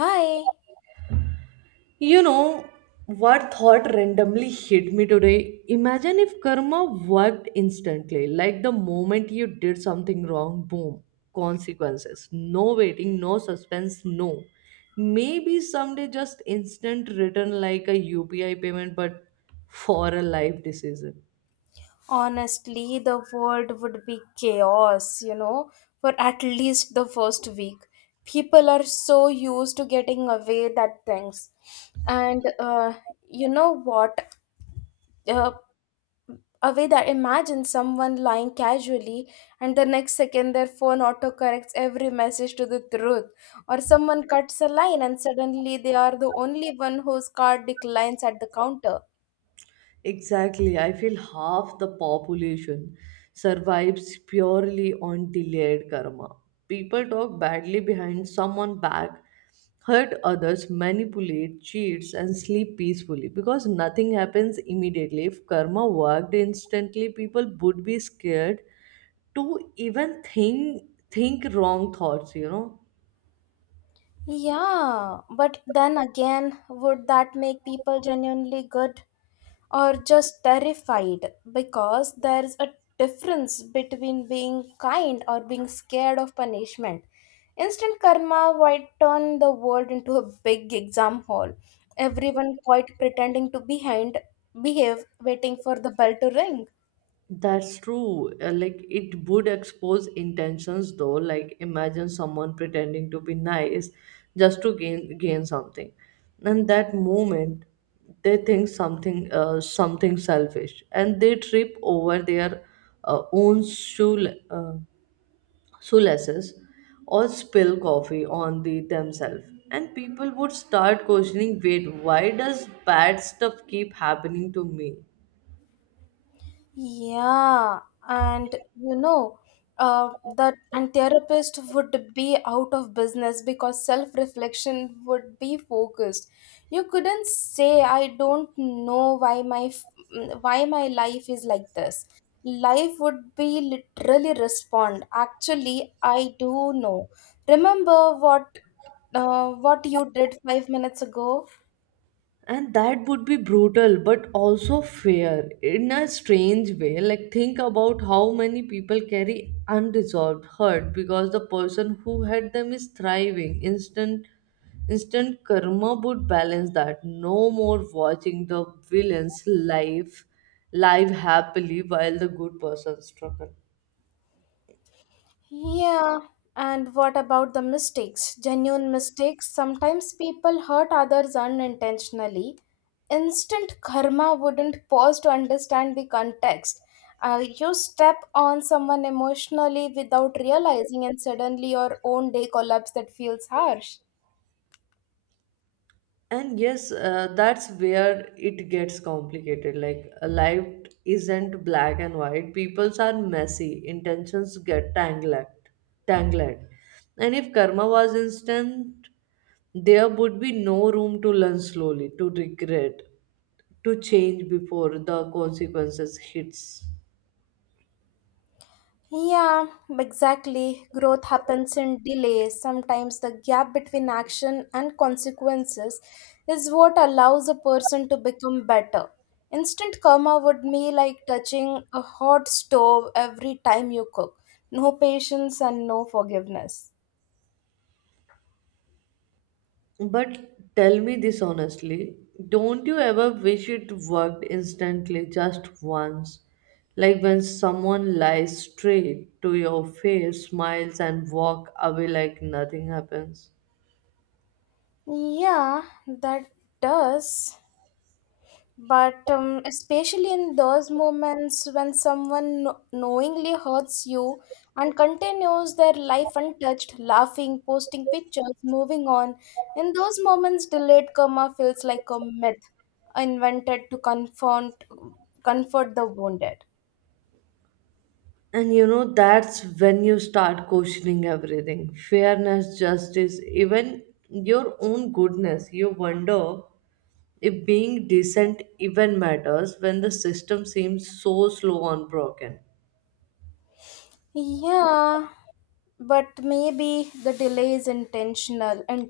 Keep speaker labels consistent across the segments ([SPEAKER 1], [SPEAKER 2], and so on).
[SPEAKER 1] Hi.
[SPEAKER 2] You know what thought randomly hit me today? Imagine if karma worked instantly, like the moment you did something wrong, boom, consequences. No waiting, no suspense, no. Maybe someday just instant return like a UPI payment, but for a life decision.
[SPEAKER 1] Honestly, the world would be chaos, you know, for at least the first week. People are so used to getting away that things. And you know what? Uh, away that imagine someone lying casually, and the next second their phone autocorrects every message to the truth. Or someone cuts a line and suddenly they are the only one whose card declines at the counter.
[SPEAKER 2] Exactly. I feel half the population survives purely on delayed karma. People talk badly behind someone back, hurt others, manipulate, cheats, and sleep peacefully because nothing happens immediately. If karma worked instantly, people would be scared to even think wrong thoughts, you know.
[SPEAKER 1] Yeah, but then again, would that make people genuinely good or just terrified? Because there's a difference between being kind or being scared of punishment. Instant karma might turn the world into a big exam hall. Everyone quite pretending to behind behave, waiting for the bell to ring.
[SPEAKER 2] That's true. Like it would expose intentions though. Like imagine someone pretending to be nice just to gain something. And that moment they think something something selfish and they trip over their own shoe shoelaces or spill coffee on the themselves. And people would start questioning, wait, why does bad stuff keep happening to me?
[SPEAKER 1] Yeah, and you know, that and therapist would be out of business because self-reflection would be focused. You couldn't say, I don't know why my why my life is like this. Life would be literally respond. Actually, I do know. Remember what you did 5 minutes ago?
[SPEAKER 2] And that would be brutal but also fair in a strange way, like think about how many people carry unresolved hurt because the person who had them is thriving, instant karma would balance that. No more watching the villain's life live happily while the good person struggles.
[SPEAKER 1] Yeah, and what about the mistakes? Genuine mistakes. Sometimes people hurt others unintentionally. Instant karma wouldn't pause to understand the context. You step on someone emotionally without realizing, and suddenly your own day collapse that feels harsh.
[SPEAKER 2] And yes, that's where it gets complicated. Like life isn't black and white. Peoples are messy, intentions get tangled, and if karma was instant, there would be no room to learn slowly, to regret, to change before the consequences hits.
[SPEAKER 1] Yeah, exactly. Growth happens in delay. Sometimes the gap between action and consequences is what allows a person to become better. Instant karma would be like touching a hot stove every time you cook. No patience and no forgiveness.
[SPEAKER 2] But tell me this honestly, don't you ever wish it worked instantly just once? Like when someone lies straight to your face, smiles, and walk away like nothing happens.
[SPEAKER 1] Yeah, that does. But especially in those moments when someone knowingly hurts you and continues their life untouched, laughing, posting pictures, moving on. In those moments delayed karma feels like a myth invented to confront, comfort the wounded.
[SPEAKER 2] And you know, that's when you start questioning everything, fairness, justice, even your own goodness. You wonder if being decent even matters when the system seems so slow and broken.
[SPEAKER 1] Yeah, but maybe the delay is intentional, and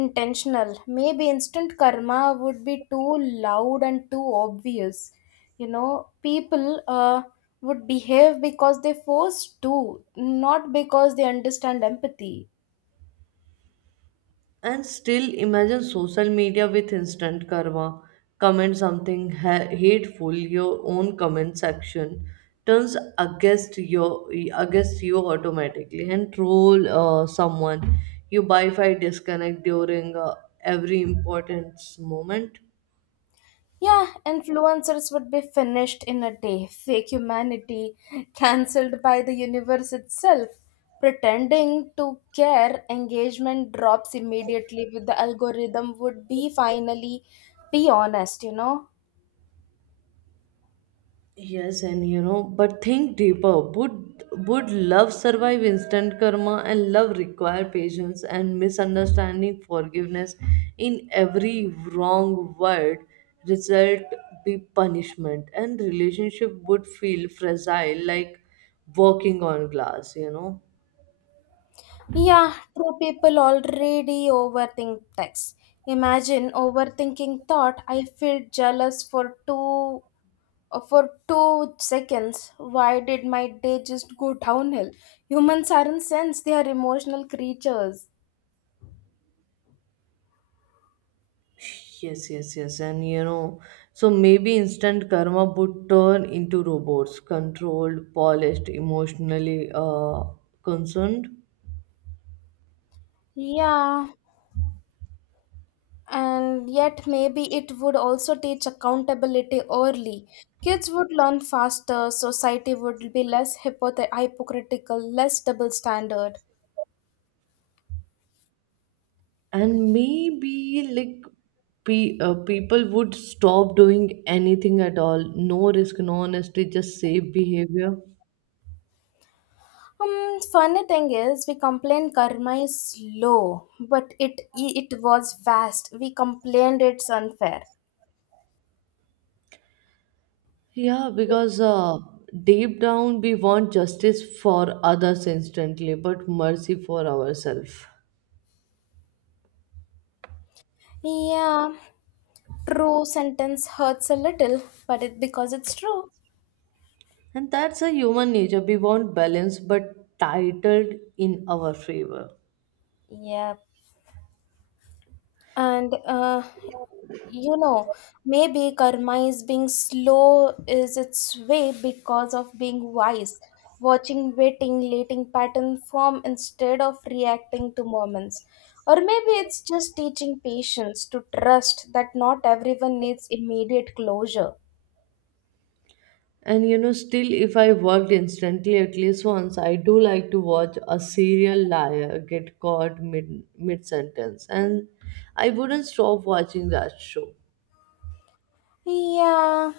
[SPEAKER 1] intentional maybe instant karma would be too loud and too obvious. You know, people would behave because they forced to, not because they understand empathy.
[SPEAKER 2] And still imagine social media with instant karma. Comment something hateful, your own comment section turns against your against you automatically. And troll someone, you Wi-Fi disconnect during every important moment.
[SPEAKER 1] Yeah, influencers would be finished in a day. Fake humanity cancelled by the universe itself. Pretending to care, engagement drops immediately with the algorithm would be finally be honest, you know.
[SPEAKER 2] Yes, and you know, but think deeper. Would love survive instant karma? And love require patience and misunderstanding, forgiveness, in every wrong word result be punishment, and relationship would feel fragile like walking on glass, you know.
[SPEAKER 1] Yeah, true, people already overthink text. Imagine overthinking thought I feel jealous for 2 seconds. Why did my day just go downhill? Humans aren't sense, they are emotional creatures.
[SPEAKER 2] Yes, yes, yes, and you know, so maybe instant karma would turn into robots, controlled, polished, emotionally concerned.
[SPEAKER 1] Yeah, and yet maybe it would also teach accountability early. Kids would learn faster, society would be less hypocritical, less double standard.
[SPEAKER 2] And maybe like people would stop doing anything at all. No risk, no honesty, just safe behavior.
[SPEAKER 1] Funny thing is, we complain karma is slow, but it was fast, we complained it's unfair.
[SPEAKER 2] Yeah, because deep down we want justice for others instantly but mercy for ourselves.
[SPEAKER 1] Yeah, true sentence hurts a little, but it because it's true.
[SPEAKER 2] And that's a human nature, we want balance but titled in our favor.
[SPEAKER 1] Yep. And you know, maybe karma is being slow is its way because of being wise, watching, waiting, letting pattern form instead of reacting to moments. Or maybe it's just teaching patience to trust that not everyone needs immediate closure.
[SPEAKER 2] And you know, still, if I worked instantly at least once, I do like to watch a serial liar get caught mid sentence, and I wouldn't stop watching that show.
[SPEAKER 1] Yeah,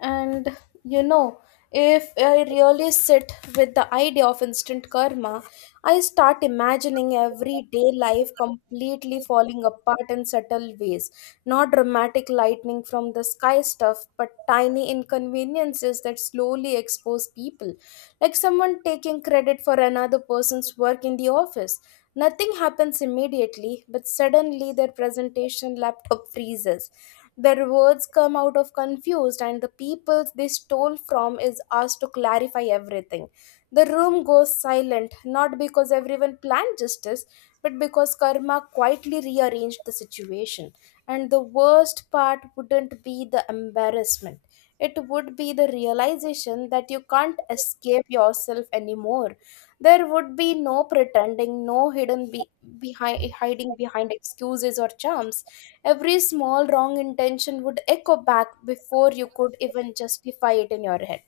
[SPEAKER 1] and you know, if I really sit with the idea of instant karma, I start imagining everyday life completely falling apart in subtle ways. Not dramatic lightning from the sky stuff, but tiny inconveniences that slowly expose people. Like someone taking credit for another person's work in the office. Nothing happens immediately, but suddenly their presentation laptop freezes, their words come out of confused, and the people they stole from is asked to clarify everything. The room goes silent, not because everyone planned justice, but because karma quietly rearranged the situation. And the worst part wouldn't be the embarrassment. It would be the realization that you can't escape yourself anymore. There would be no pretending, no hidden be- behind hiding behind excuses or charms. Every small wrong intention would echo back before you could even justify it in your head.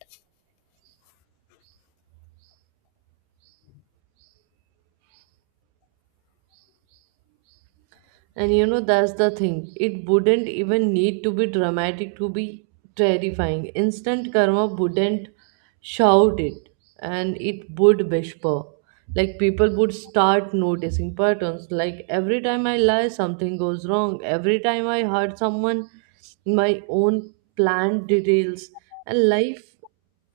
[SPEAKER 2] And you know, that's the thing. It wouldn't even need to be dramatic to be terrifying. Instant karma wouldn't shout it, and it would whisper. Like people would start noticing patterns. Like every time I lie, something goes wrong. Every time I hurt someone, my own plan details. And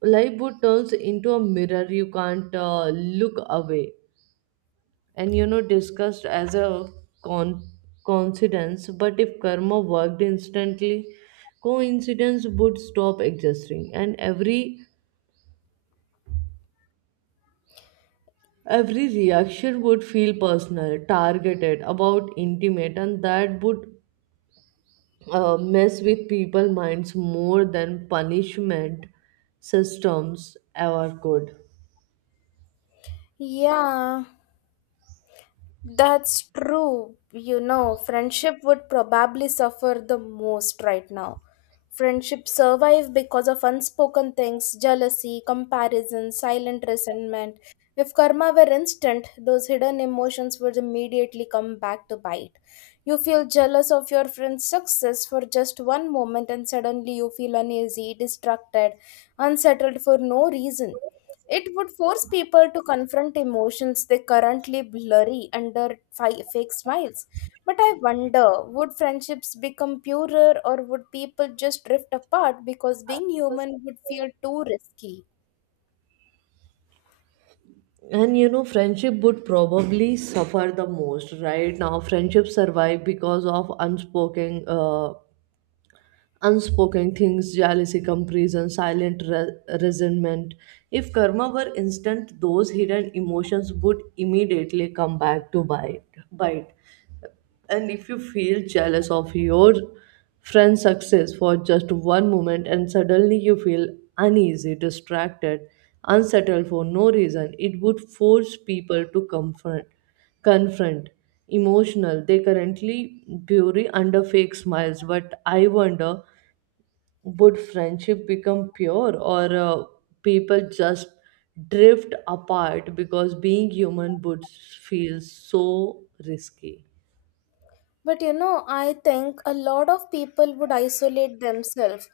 [SPEAKER 2] life would turns into a mirror. You can't look away. And you know, discussed as a con- coincidence, but if karma worked instantly, coincidence would stop existing, and every reaction would feel personal, targeted, about intimate, and that would mess with people minds more than punishment systems ever could.
[SPEAKER 1] Yeah. That's true. You know, friendship would probably suffer the most right now. Friendships survive because of unspoken things, jealousy, comparison, silent resentment. If karma were instant, those hidden emotions would immediately come back to bite. You feel jealous of your friend's success for just one moment, and suddenly you feel uneasy, distracted, unsettled for no reason. It would force people to confront emotions they currently blurry under fake smiles. But I wonder, would friendships become purer, or would people just drift apart because being human would feel too risky?
[SPEAKER 2] And you know, friendship would probably suffer the most right now. Friendship survive because of unspoken unspoken things, jealousy, comparison, silent resentment. If karma were instant, those hidden emotions would immediately come back to bite. And if you feel jealous of your friend's success for just one moment, and suddenly you feel uneasy, distracted, unsettled for no reason, it would force people to confront emotional they currently bury under fake smiles. But I wonder, would friendship become pure, or people just drift apart because being human would feel so risky?
[SPEAKER 1] But you know, I think a lot of people would isolate themselves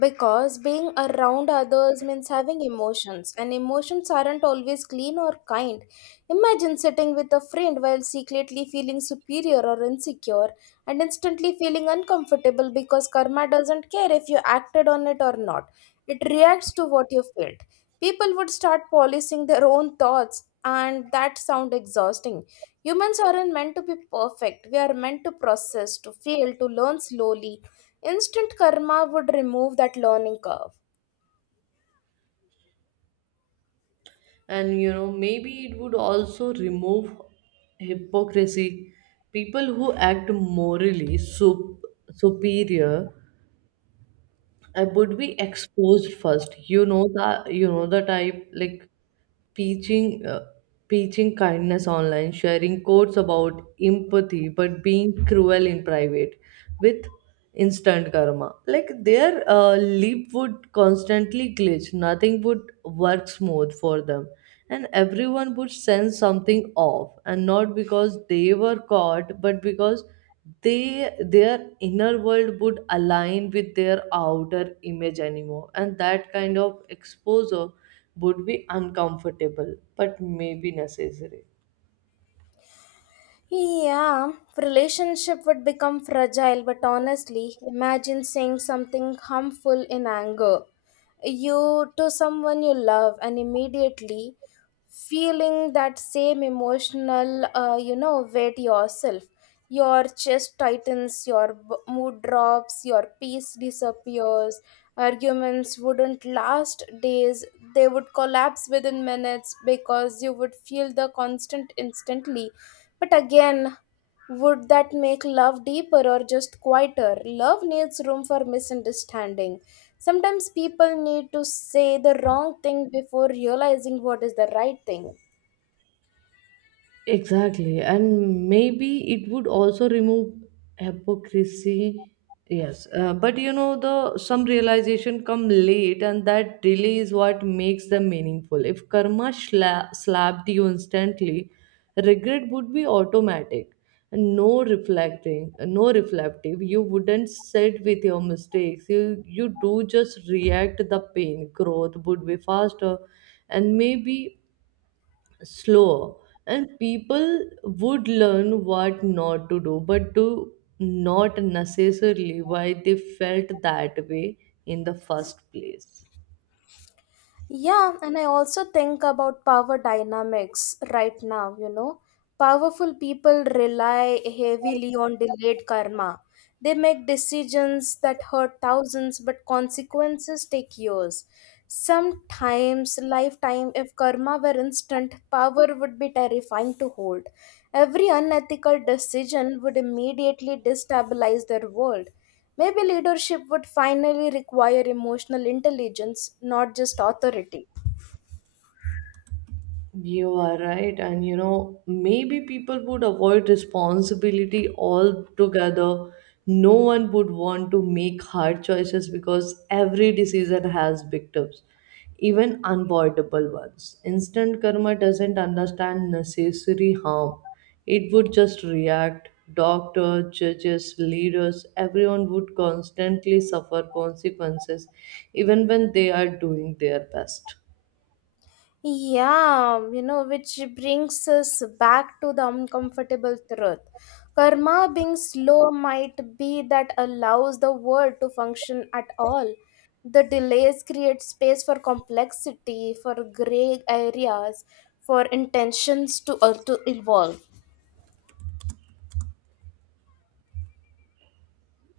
[SPEAKER 1] because being around others means having emotions, and emotions aren't always clean or kind. Imagine sitting with a friend while secretly feeling superior or insecure and instantly feeling uncomfortable because karma doesn't care if you acted on it or not, it reacts to what you felt. People would start policing their own thoughts, and that sounds exhausting. Humans aren't meant to be perfect. We are meant to process, to feel, to learn slowly. Instant karma would remove that learning curve.
[SPEAKER 2] And you know, maybe it would also remove hypocrisy. People who act morally superior I would be exposed first. You know that, you know the type, like preaching preaching kindness online, sharing quotes about empathy, but being cruel in private. With instant karma, like their lip would constantly glitch. Nothing would work smooth for them, and everyone would sense something off, and not because they were caught, but because they their inner world would align with their outer image anymore. And that kind of exposure would be uncomfortable but maybe necessary.
[SPEAKER 1] Yeah, relationship would become fragile, but honestly, imagine saying something harmful in anger. You to someone you love, and immediately feeling that same emotional, weight yourself. Your chest tightens, your mood drops, your peace disappears. Arguments wouldn't last days, they would collapse within minutes because you would feel the constant instantly. But again, would that make love deeper or just quieter? Love needs room for misunderstanding. Sometimes people need to say the wrong thing before realizing what is the right thing.
[SPEAKER 2] Exactly. And maybe it would also remove hypocrisy. Yes. But you know, the some realization come late, and that delay is what makes them meaningful. If karma slapped you instantly, regret would be automatic. And no reflecting, no reflective. You wouldn't sit with your mistakes. You do just react the pain. Growth would be faster and maybe slower, and people would learn what not to do but to not necessarily why they felt that way in the first place.
[SPEAKER 1] Yeah, and I also think about power dynamics right now, you know. Powerful people rely heavily on delayed karma. They make decisions that hurt thousands, but consequences take years. Sometimes, lifetime, if karma were instant, power would be terrifying to hold. Every unethical decision would immediately destabilize their world. Maybe leadership would finally require emotional intelligence, not just authority.
[SPEAKER 2] You are right, and you know, maybe people would avoid responsibility altogether. No one would want to make hard choices because every decision has victims, even unavoidable ones. Instant karma doesn't understand necessary harm, it would just react. Doctors, judges, leaders, everyone would constantly suffer consequences, even when they are doing their best.
[SPEAKER 1] Yeah, you know, which brings us back to the uncomfortable truth. Karma being slow might be that allows the world to function at all. The delays create space for complexity, for gray areas, for intentions to evolve.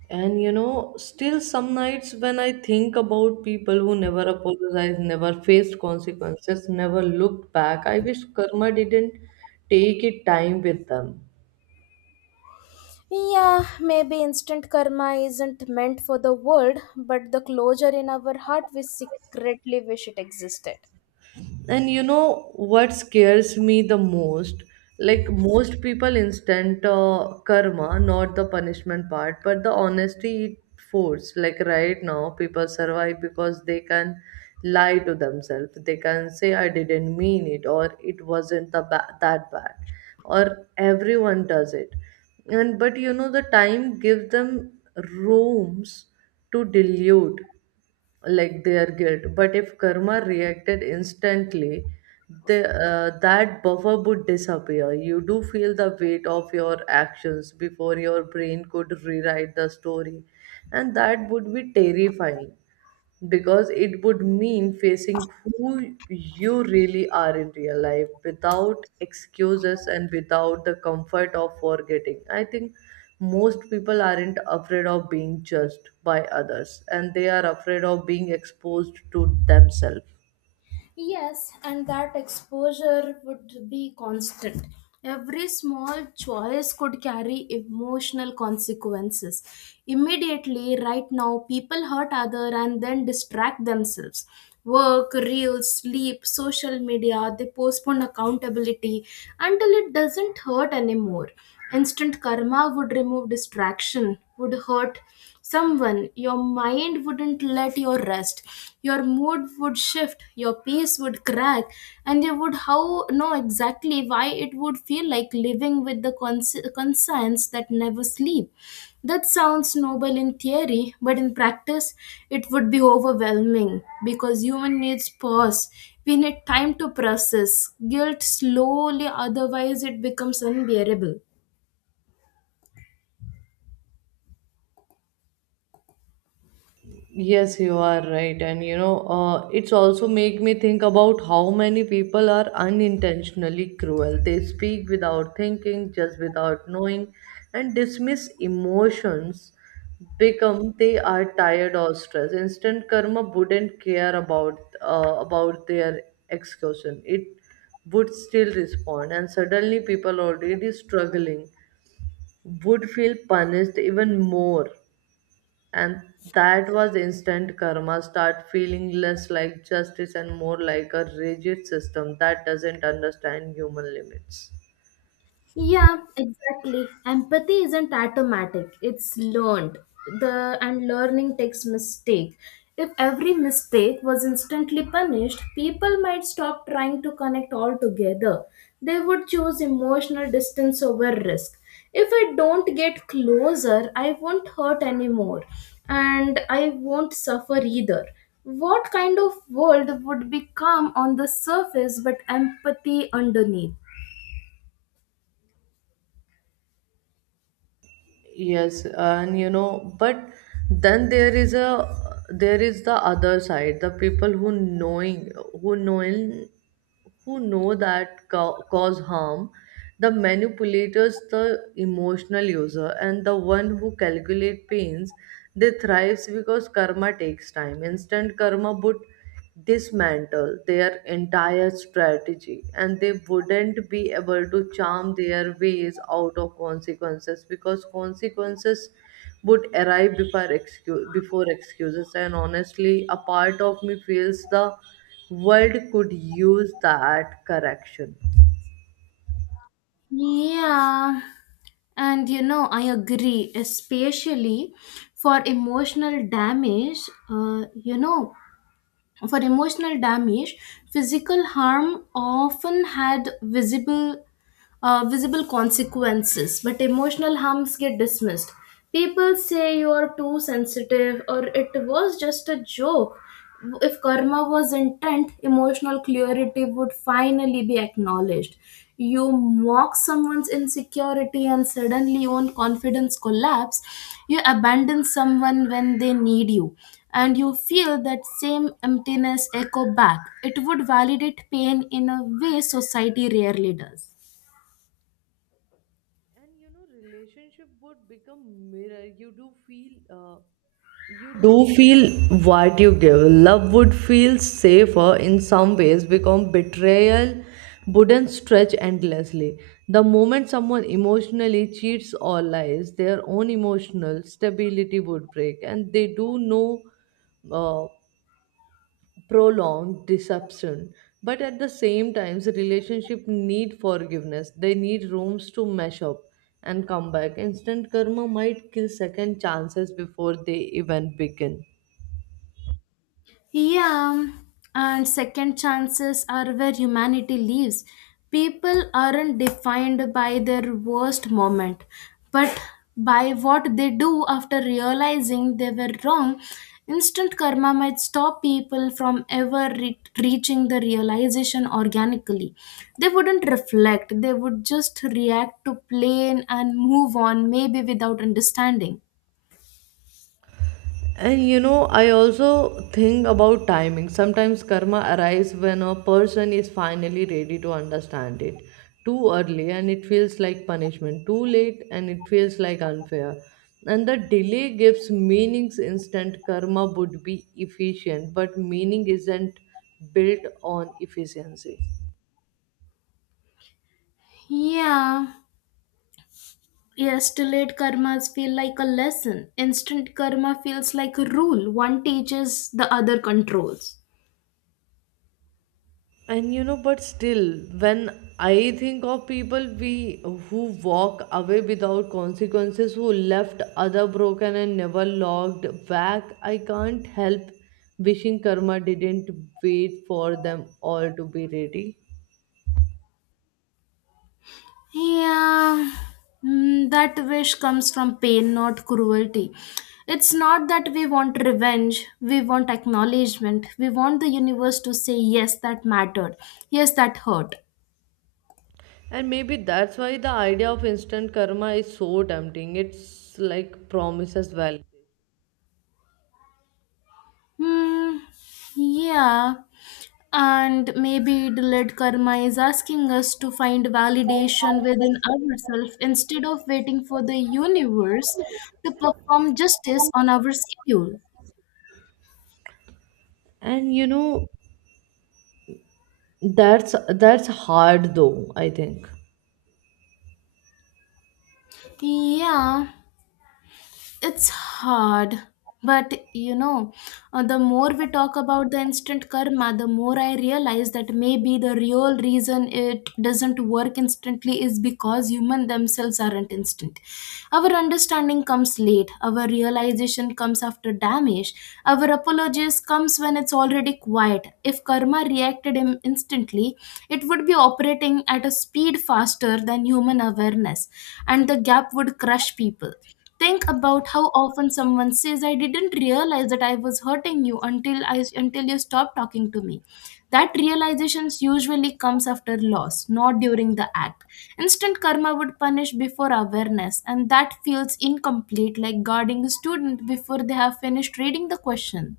[SPEAKER 2] And you know, still some nights when I think about people who never apologized, never faced consequences, never looked back, I wish karma didn't take it time with them.
[SPEAKER 1] Yeah, maybe instant karma isn't meant for the world, but the closure in our heart we secretly wish it existed.
[SPEAKER 2] And you know what scares me the most, like most people instant karma not the punishment part but the honesty it force. Like right now people survive because they can lie to themselves. They can say I didn't mean it, or it wasn't the that bad, or everyone does it. And but you know, the time gives them rooms to dilute like their guilt. But if karma reacted instantly, the that buffer would disappear. You do feel the weight of your actions before your brain could rewrite the story, and that would be terrifying because it would mean facing who you really are in real life, without excuses and without the comfort of forgetting. I think most people aren't afraid of being judged by others, and they are afraid of being exposed to themselves.
[SPEAKER 1] Yes, and that exposure would be constant. Every small choice could carry emotional consequences. Immediately, right now, people hurt other and then distract themselves. Work, reels, sleep, social media, they postpone accountability until it doesn't hurt anymore. Instant karma would remove distraction would hurt someone, your mind wouldn't let you rest, your mood would shift, your pace would crack, and you would how know exactly why it would feel like living with the conscience that never sleep. That sounds noble in theory, but in practice, it would be overwhelming because human needs pause. We need time to process guilt slowly, otherwise, it becomes unbearable.
[SPEAKER 2] Yes, you are right. And you know, it's also make me think about how many people are unintentionally cruel. They speak without thinking, just without knowing, and dismiss emotions become they are tired or stressed. Instant karma wouldn't care about their execution. It would still respond, and suddenly people already struggling would feel punished even more. And that was the instant karma start feeling less like justice and more like a rigid system that doesn't understand human limits.
[SPEAKER 1] Yeah, exactly. Empathy isn't automatic. It's learned. The and learning takes mistake. If every mistake was instantly punished, people might stop trying to connect altogether. They would choose emotional distance over risk. If I don't get closer, I won't hurt anymore and I won't suffer either. What kind of world would be calm on the surface but empathy underneath?
[SPEAKER 2] Yes, and you know, but then there is the other side, the people who knowing who knowing who know that cause harm, the manipulators, the emotional user, and the one who calculate pains, they thrives because karma takes time. Instant karma would dismantle their entire strategy, and they wouldn't be able to charm their ways out of consequences because consequences would arrive before excuse before excuses. And honestly, a part of me feels the world could use that correction.
[SPEAKER 1] Yeah. And you know, I agree, especially for emotional damage. Uh, you know, for emotional damage, physical harm often had visible visible consequences, but emotional harms get dismissed. People say you're too sensitive or it was just a joke. If karma was intent, emotional clarity would finally be acknowledged. You mock someone's insecurity and suddenly your own confidence collapse. You abandon someone when they need you and you feel that same emptiness echo back. It would validate pain in a way society rarely does.
[SPEAKER 2] And you know, relationship would become mirror. You do feel do feel what you give. Love would feel safer in some ways because betrayal wouldn't stretch endlessly. The moment someone emotionally cheats or lies, their own emotional stability would break, and they do no uh, prolonged deception. But at the same time, the relationship need forgiveness. They need rooms to mesh up and come back. Instant karma might kill second chances before they even begin.
[SPEAKER 1] Yeah, and second chances are where humanity lives. People aren't defined by their worst moment, but by what they do after realizing they were wrong. Instant karma might stop people from ever reaching the realization organically. They wouldn't reflect, they would just react to plain and move on, maybe without understanding.
[SPEAKER 2] And you know, I also think about timing. Sometimes karma arrives when a person is finally ready to understand it. Too early and it feels like punishment. Too late and it feels like unfair. And the delay gives meanings instant. Karma would be efficient, but meaning isn't built on efficiency.
[SPEAKER 1] Yeah. Yes, delayed karmas feel like a lesson. Instant karma feels like a rule. One teaches, the other controls.
[SPEAKER 2] And you know, but still, when I think of people we who walk away without consequences, who left other broken and never logged back, I can't help wishing karma didn't wait for them all to be ready.
[SPEAKER 1] Yeah, that wish comes from pain, not cruelty. It's not that we want revenge, we want acknowledgement, we want the universe to say, yes, that mattered, yes, that hurt.
[SPEAKER 2] And maybe that's why the idea of instant karma is so tempting, it's like promises well.
[SPEAKER 1] Hmm, yeah. And maybe the delayed karma is asking us to find validation within ourselves instead of waiting for the universe to perform justice on our schedule.
[SPEAKER 2] And you know, that's hard though, I think.
[SPEAKER 1] Yeah. It's hard. But you know, the more we talk about the instant karma, the more I realize that maybe the real reason it doesn't work instantly is because humans themselves aren't instant. Our understanding comes late, our realization comes after damage, our apologies comes when it's already quiet. If karma reacted instantly, it would be operating at a speed faster than human awareness, and the gap would crush people. Think about how often someone says I didn't realize that I was hurting you until you stopped talking to me. That realization usually comes after loss, not during the act. Instant karma would punish before awareness, and that feels incomplete, like guarding a student before they have finished reading the question.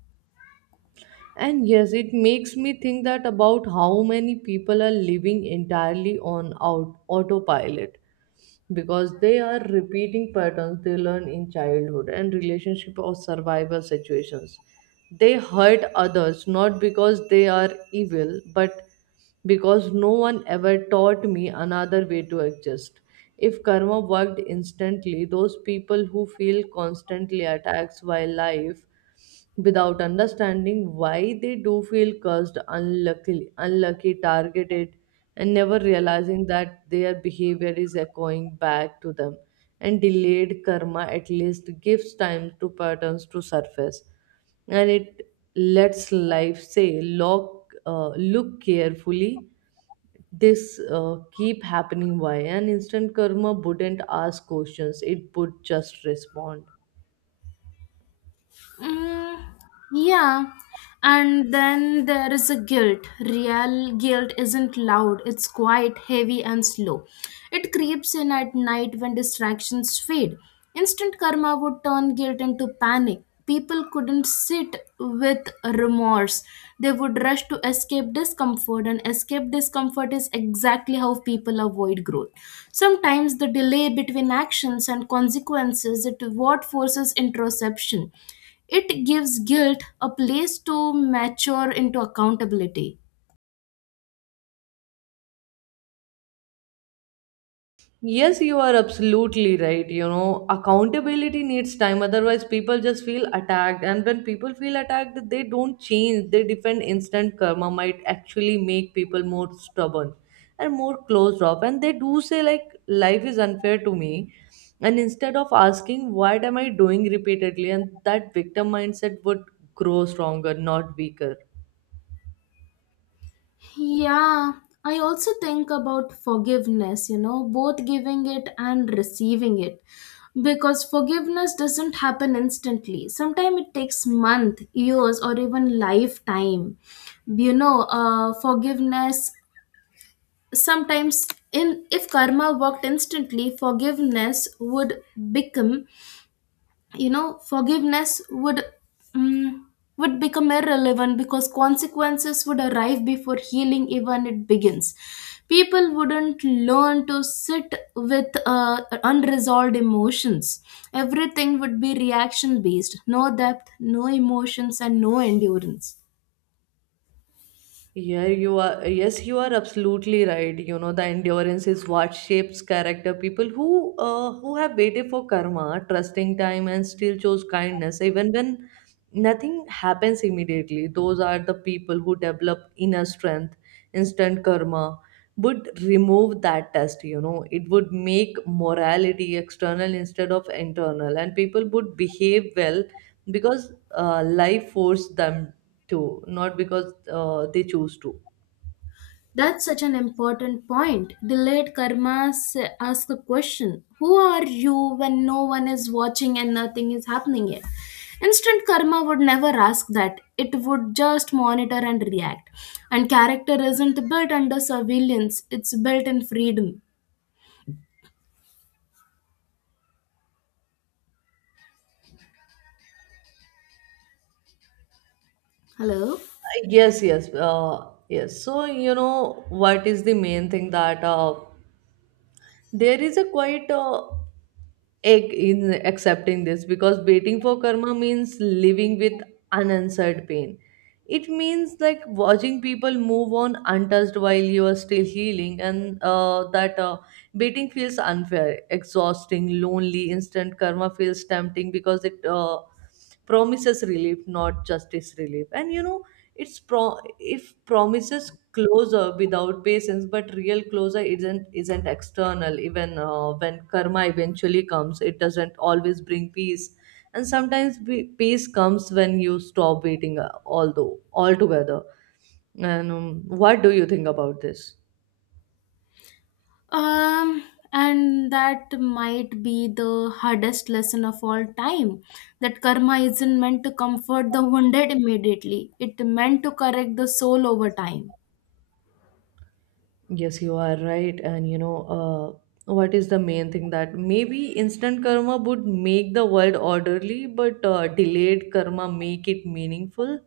[SPEAKER 2] And yes, it makes me think that about how many people are living entirely on out, autopilot, because they are repeating patterns they learn in childhood and relationship or survival situations. They hurt others not because they are evil, but because no one ever taught me another way to exist. If karma worked instantly, those people who feel constantly attacked by life without understanding why they do feel cursed, unlucky, targeted, and never realizing that their behavior is echoing back to them. And delayed karma at least gives time to patterns to surface, and it lets life say, look, look carefully, this keep happening. Why? An instant karma wouldn't ask questions, it would just respond.
[SPEAKER 1] Mm, yeah. And then there is a guilt. Real guilt isn't loud, it's quiet, heavy, and slow. It creeps in at night when distractions fade. Instant karma would turn guilt into panic. People couldn't sit with remorse. They would rush to escape discomfort, and escape discomfort is exactly how people avoid growth. Sometimes the delay between actions and consequences is what forces introspection. It gives guilt a place to mature into accountability.
[SPEAKER 2] Yes, you are absolutely right. You know, accountability needs time. Otherwise, people just feel attacked. And when people feel attacked, they don't change. They defend. Instant karma might actually make people more stubborn and more closed off. And they do say, like, life is unfair to me. And instead of asking, what am I doing repeatedly? And that victim mindset would grow stronger, not weaker.
[SPEAKER 1] Yeah, I also think about forgiveness, you know, both giving it and receiving it. Because forgiveness doesn't happen instantly. Sometimes it takes months, years, or even lifetime. You know, forgiveness sometimes in if karma worked instantly, forgiveness would become you know forgiveness would mm would become irrelevant because consequences would arrive before healing even it begins. People wouldn't learn to sit with unresolved emotions. Everything would be reaction based, no depth, no emotions, and no endurance.
[SPEAKER 2] Yeah, you are, yes, you are absolutely right. You know, the endurance is what shapes character. People who have waited for karma, trusting time, and still chose kindness, even when nothing happens immediately. Those are the people who develop inner strength. Instant karma would remove that test, you know. It would make morality external instead of internal, and people would behave well because life forced them to, not because they choose to.
[SPEAKER 1] That's such an important point. Delayed karmas ask the question, who are you when no one is watching and nothing is happening yet? Instant karma would never ask that. It would just monitor and react. And character isn't built under surveillance, it's built in freedom. Hello?
[SPEAKER 2] Yes, yes, yes. So you know what is the main thing that there is a quite egg in accepting this, because waiting for karma means living with unanswered pain. It means, like, watching people move on untouched while you are still healing, and that waiting feels unfair, exhausting, lonely. Instant karma feels tempting because it promises relief, not justice. Relief. And you know, it's pro if promises closure without patience, but real closure isn't external. Even when karma eventually comes, it doesn't always bring peace. And sometimes peace comes when you stop waiting although altogether. And what do you think about this?
[SPEAKER 1] Um, and that might be the hardest lesson of all time. That karma isn't meant to comfort the wounded immediately, it meant to correct the soul over time.
[SPEAKER 2] Yes, you are right. And you know, what is the main thing that maybe instant karma would make the world orderly, but delayed karma make it meaningful.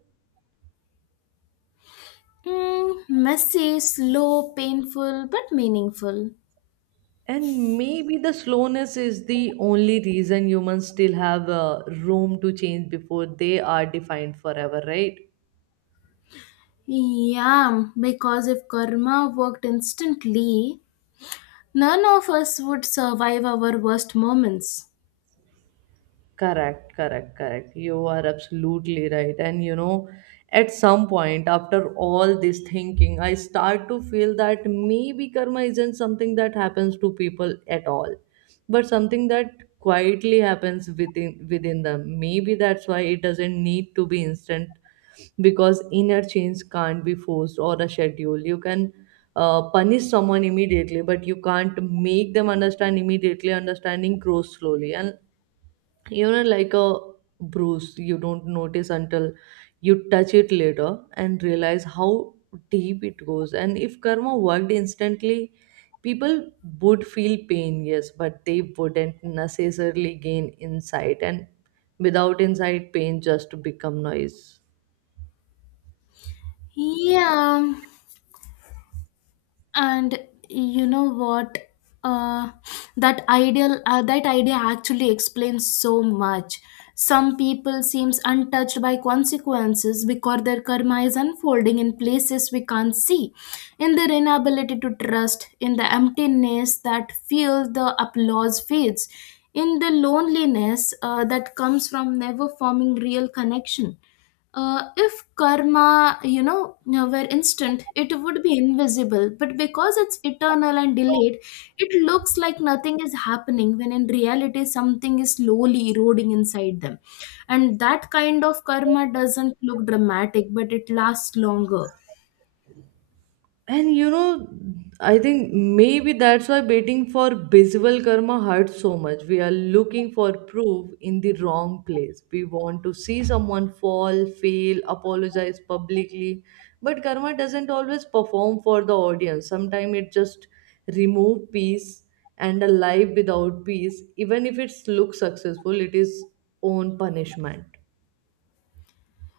[SPEAKER 1] Messy, slow, painful, but meaningful.
[SPEAKER 2] And maybe the slowness is the only reason humans still have room to change before they are defined forever, right?
[SPEAKER 1] Yeah, because if karma worked instantly, none of us would survive our worst moments.
[SPEAKER 2] Correct, correct, correct. You are absolutely right. And you know, at some point, after all this thinking, I start to feel that maybe karma isn't something that happens to people at all, but something that quietly happens within them. Maybe that's why it doesn't need to be instant, because inner change can't be forced or a schedule. You can punish someone immediately, but you can't make them understand immediately. Understanding grows slowly, and you know, like a bruise you don't notice until you touch it later and realize how deep it goes. And if karma worked instantly, people would feel pain, yes, but they wouldn't necessarily gain insight. And without insight, pain just become noise.
[SPEAKER 1] Yeah, and you know what, uh, that idea actually explains so much. Some people seems untouched by consequences because their karma is unfolding in places we can't see, in their inability to trust, in the emptiness that feel the applause fades, in the loneliness that comes from never forming real connection. If karma, were instant, it would be invisible, but because it's eternal and delayed, it looks like nothing is happening when in reality something is slowly eroding inside them. And that kind of karma doesn't look dramatic, but it lasts longer.
[SPEAKER 2] And you know, I think maybe that's why waiting for visible karma hurts so much. We are looking for proof in the wrong place. We want to see someone fall, fail, apologize publicly. But karma doesn't always perform for the audience. Sometimes it just remove peace, and a life without peace, even if it looks successful, it is own punishment.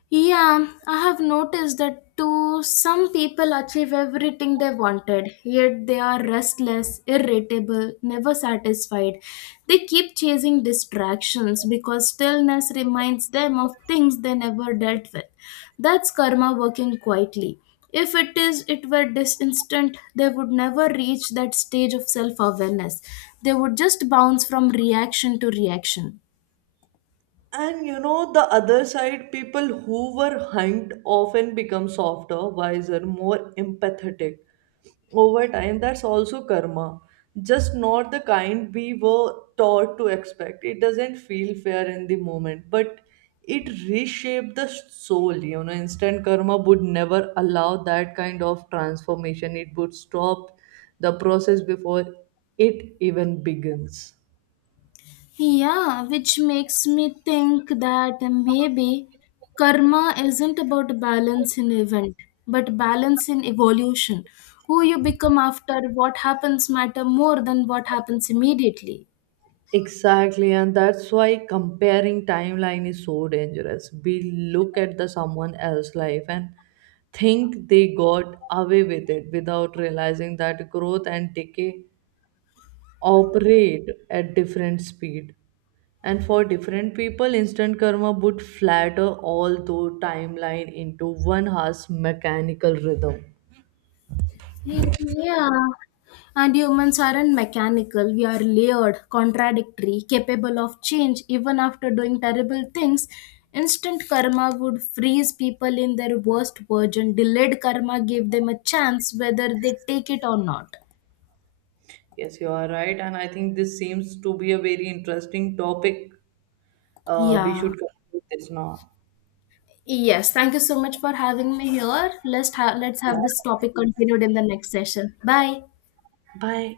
[SPEAKER 1] Yeah, I have noticed that too. Some people achieve everything they wanted, yet they are restless, irritable, never satisfied. They keep chasing distractions because stillness reminds them of things they never dealt with. That's karma working quietly. If it is, it were this instant, they would never reach that stage of self awareness. They would just bounce from reaction to reaction.
[SPEAKER 2] And you know, the other side, people who were hunt often become softer, wiser, more empathetic over time. That's also karma, just not the kind we were taught to expect. It doesn't feel fair in the moment, but it reshaped the soul. You know, instant karma would never allow that kind of transformation, it would stop the process before it even begins.
[SPEAKER 1] Yeah, which makes me think that maybe karma isn't about balance in event, but balance in evolution. Who you become after what happens matter more than what happens immediately.
[SPEAKER 2] Exactly, and that's why comparing timeline is so dangerous. We look at the someone else's life and think they got away with it without realizing that growth and decay operate at different speed. And for different people, instant karma would flatter all the timeline into one harsh mechanical rhythm.
[SPEAKER 1] Yeah. And humans aren't mechanical. We are layered, contradictory, capable of change even after doing terrible things. Instant karma would freeze people in their worst version. Delayed karma gave them a chance whether they take it or not.
[SPEAKER 2] Yes, you are right, and I think this seems to be a very interesting topic. We
[SPEAKER 1] Yeah.
[SPEAKER 2] should conclude this now.
[SPEAKER 1] Yes, thank you so much for having me here. Let's have this
[SPEAKER 2] Yeah.
[SPEAKER 1] topic continued in the next session. Bye.
[SPEAKER 2] Bye.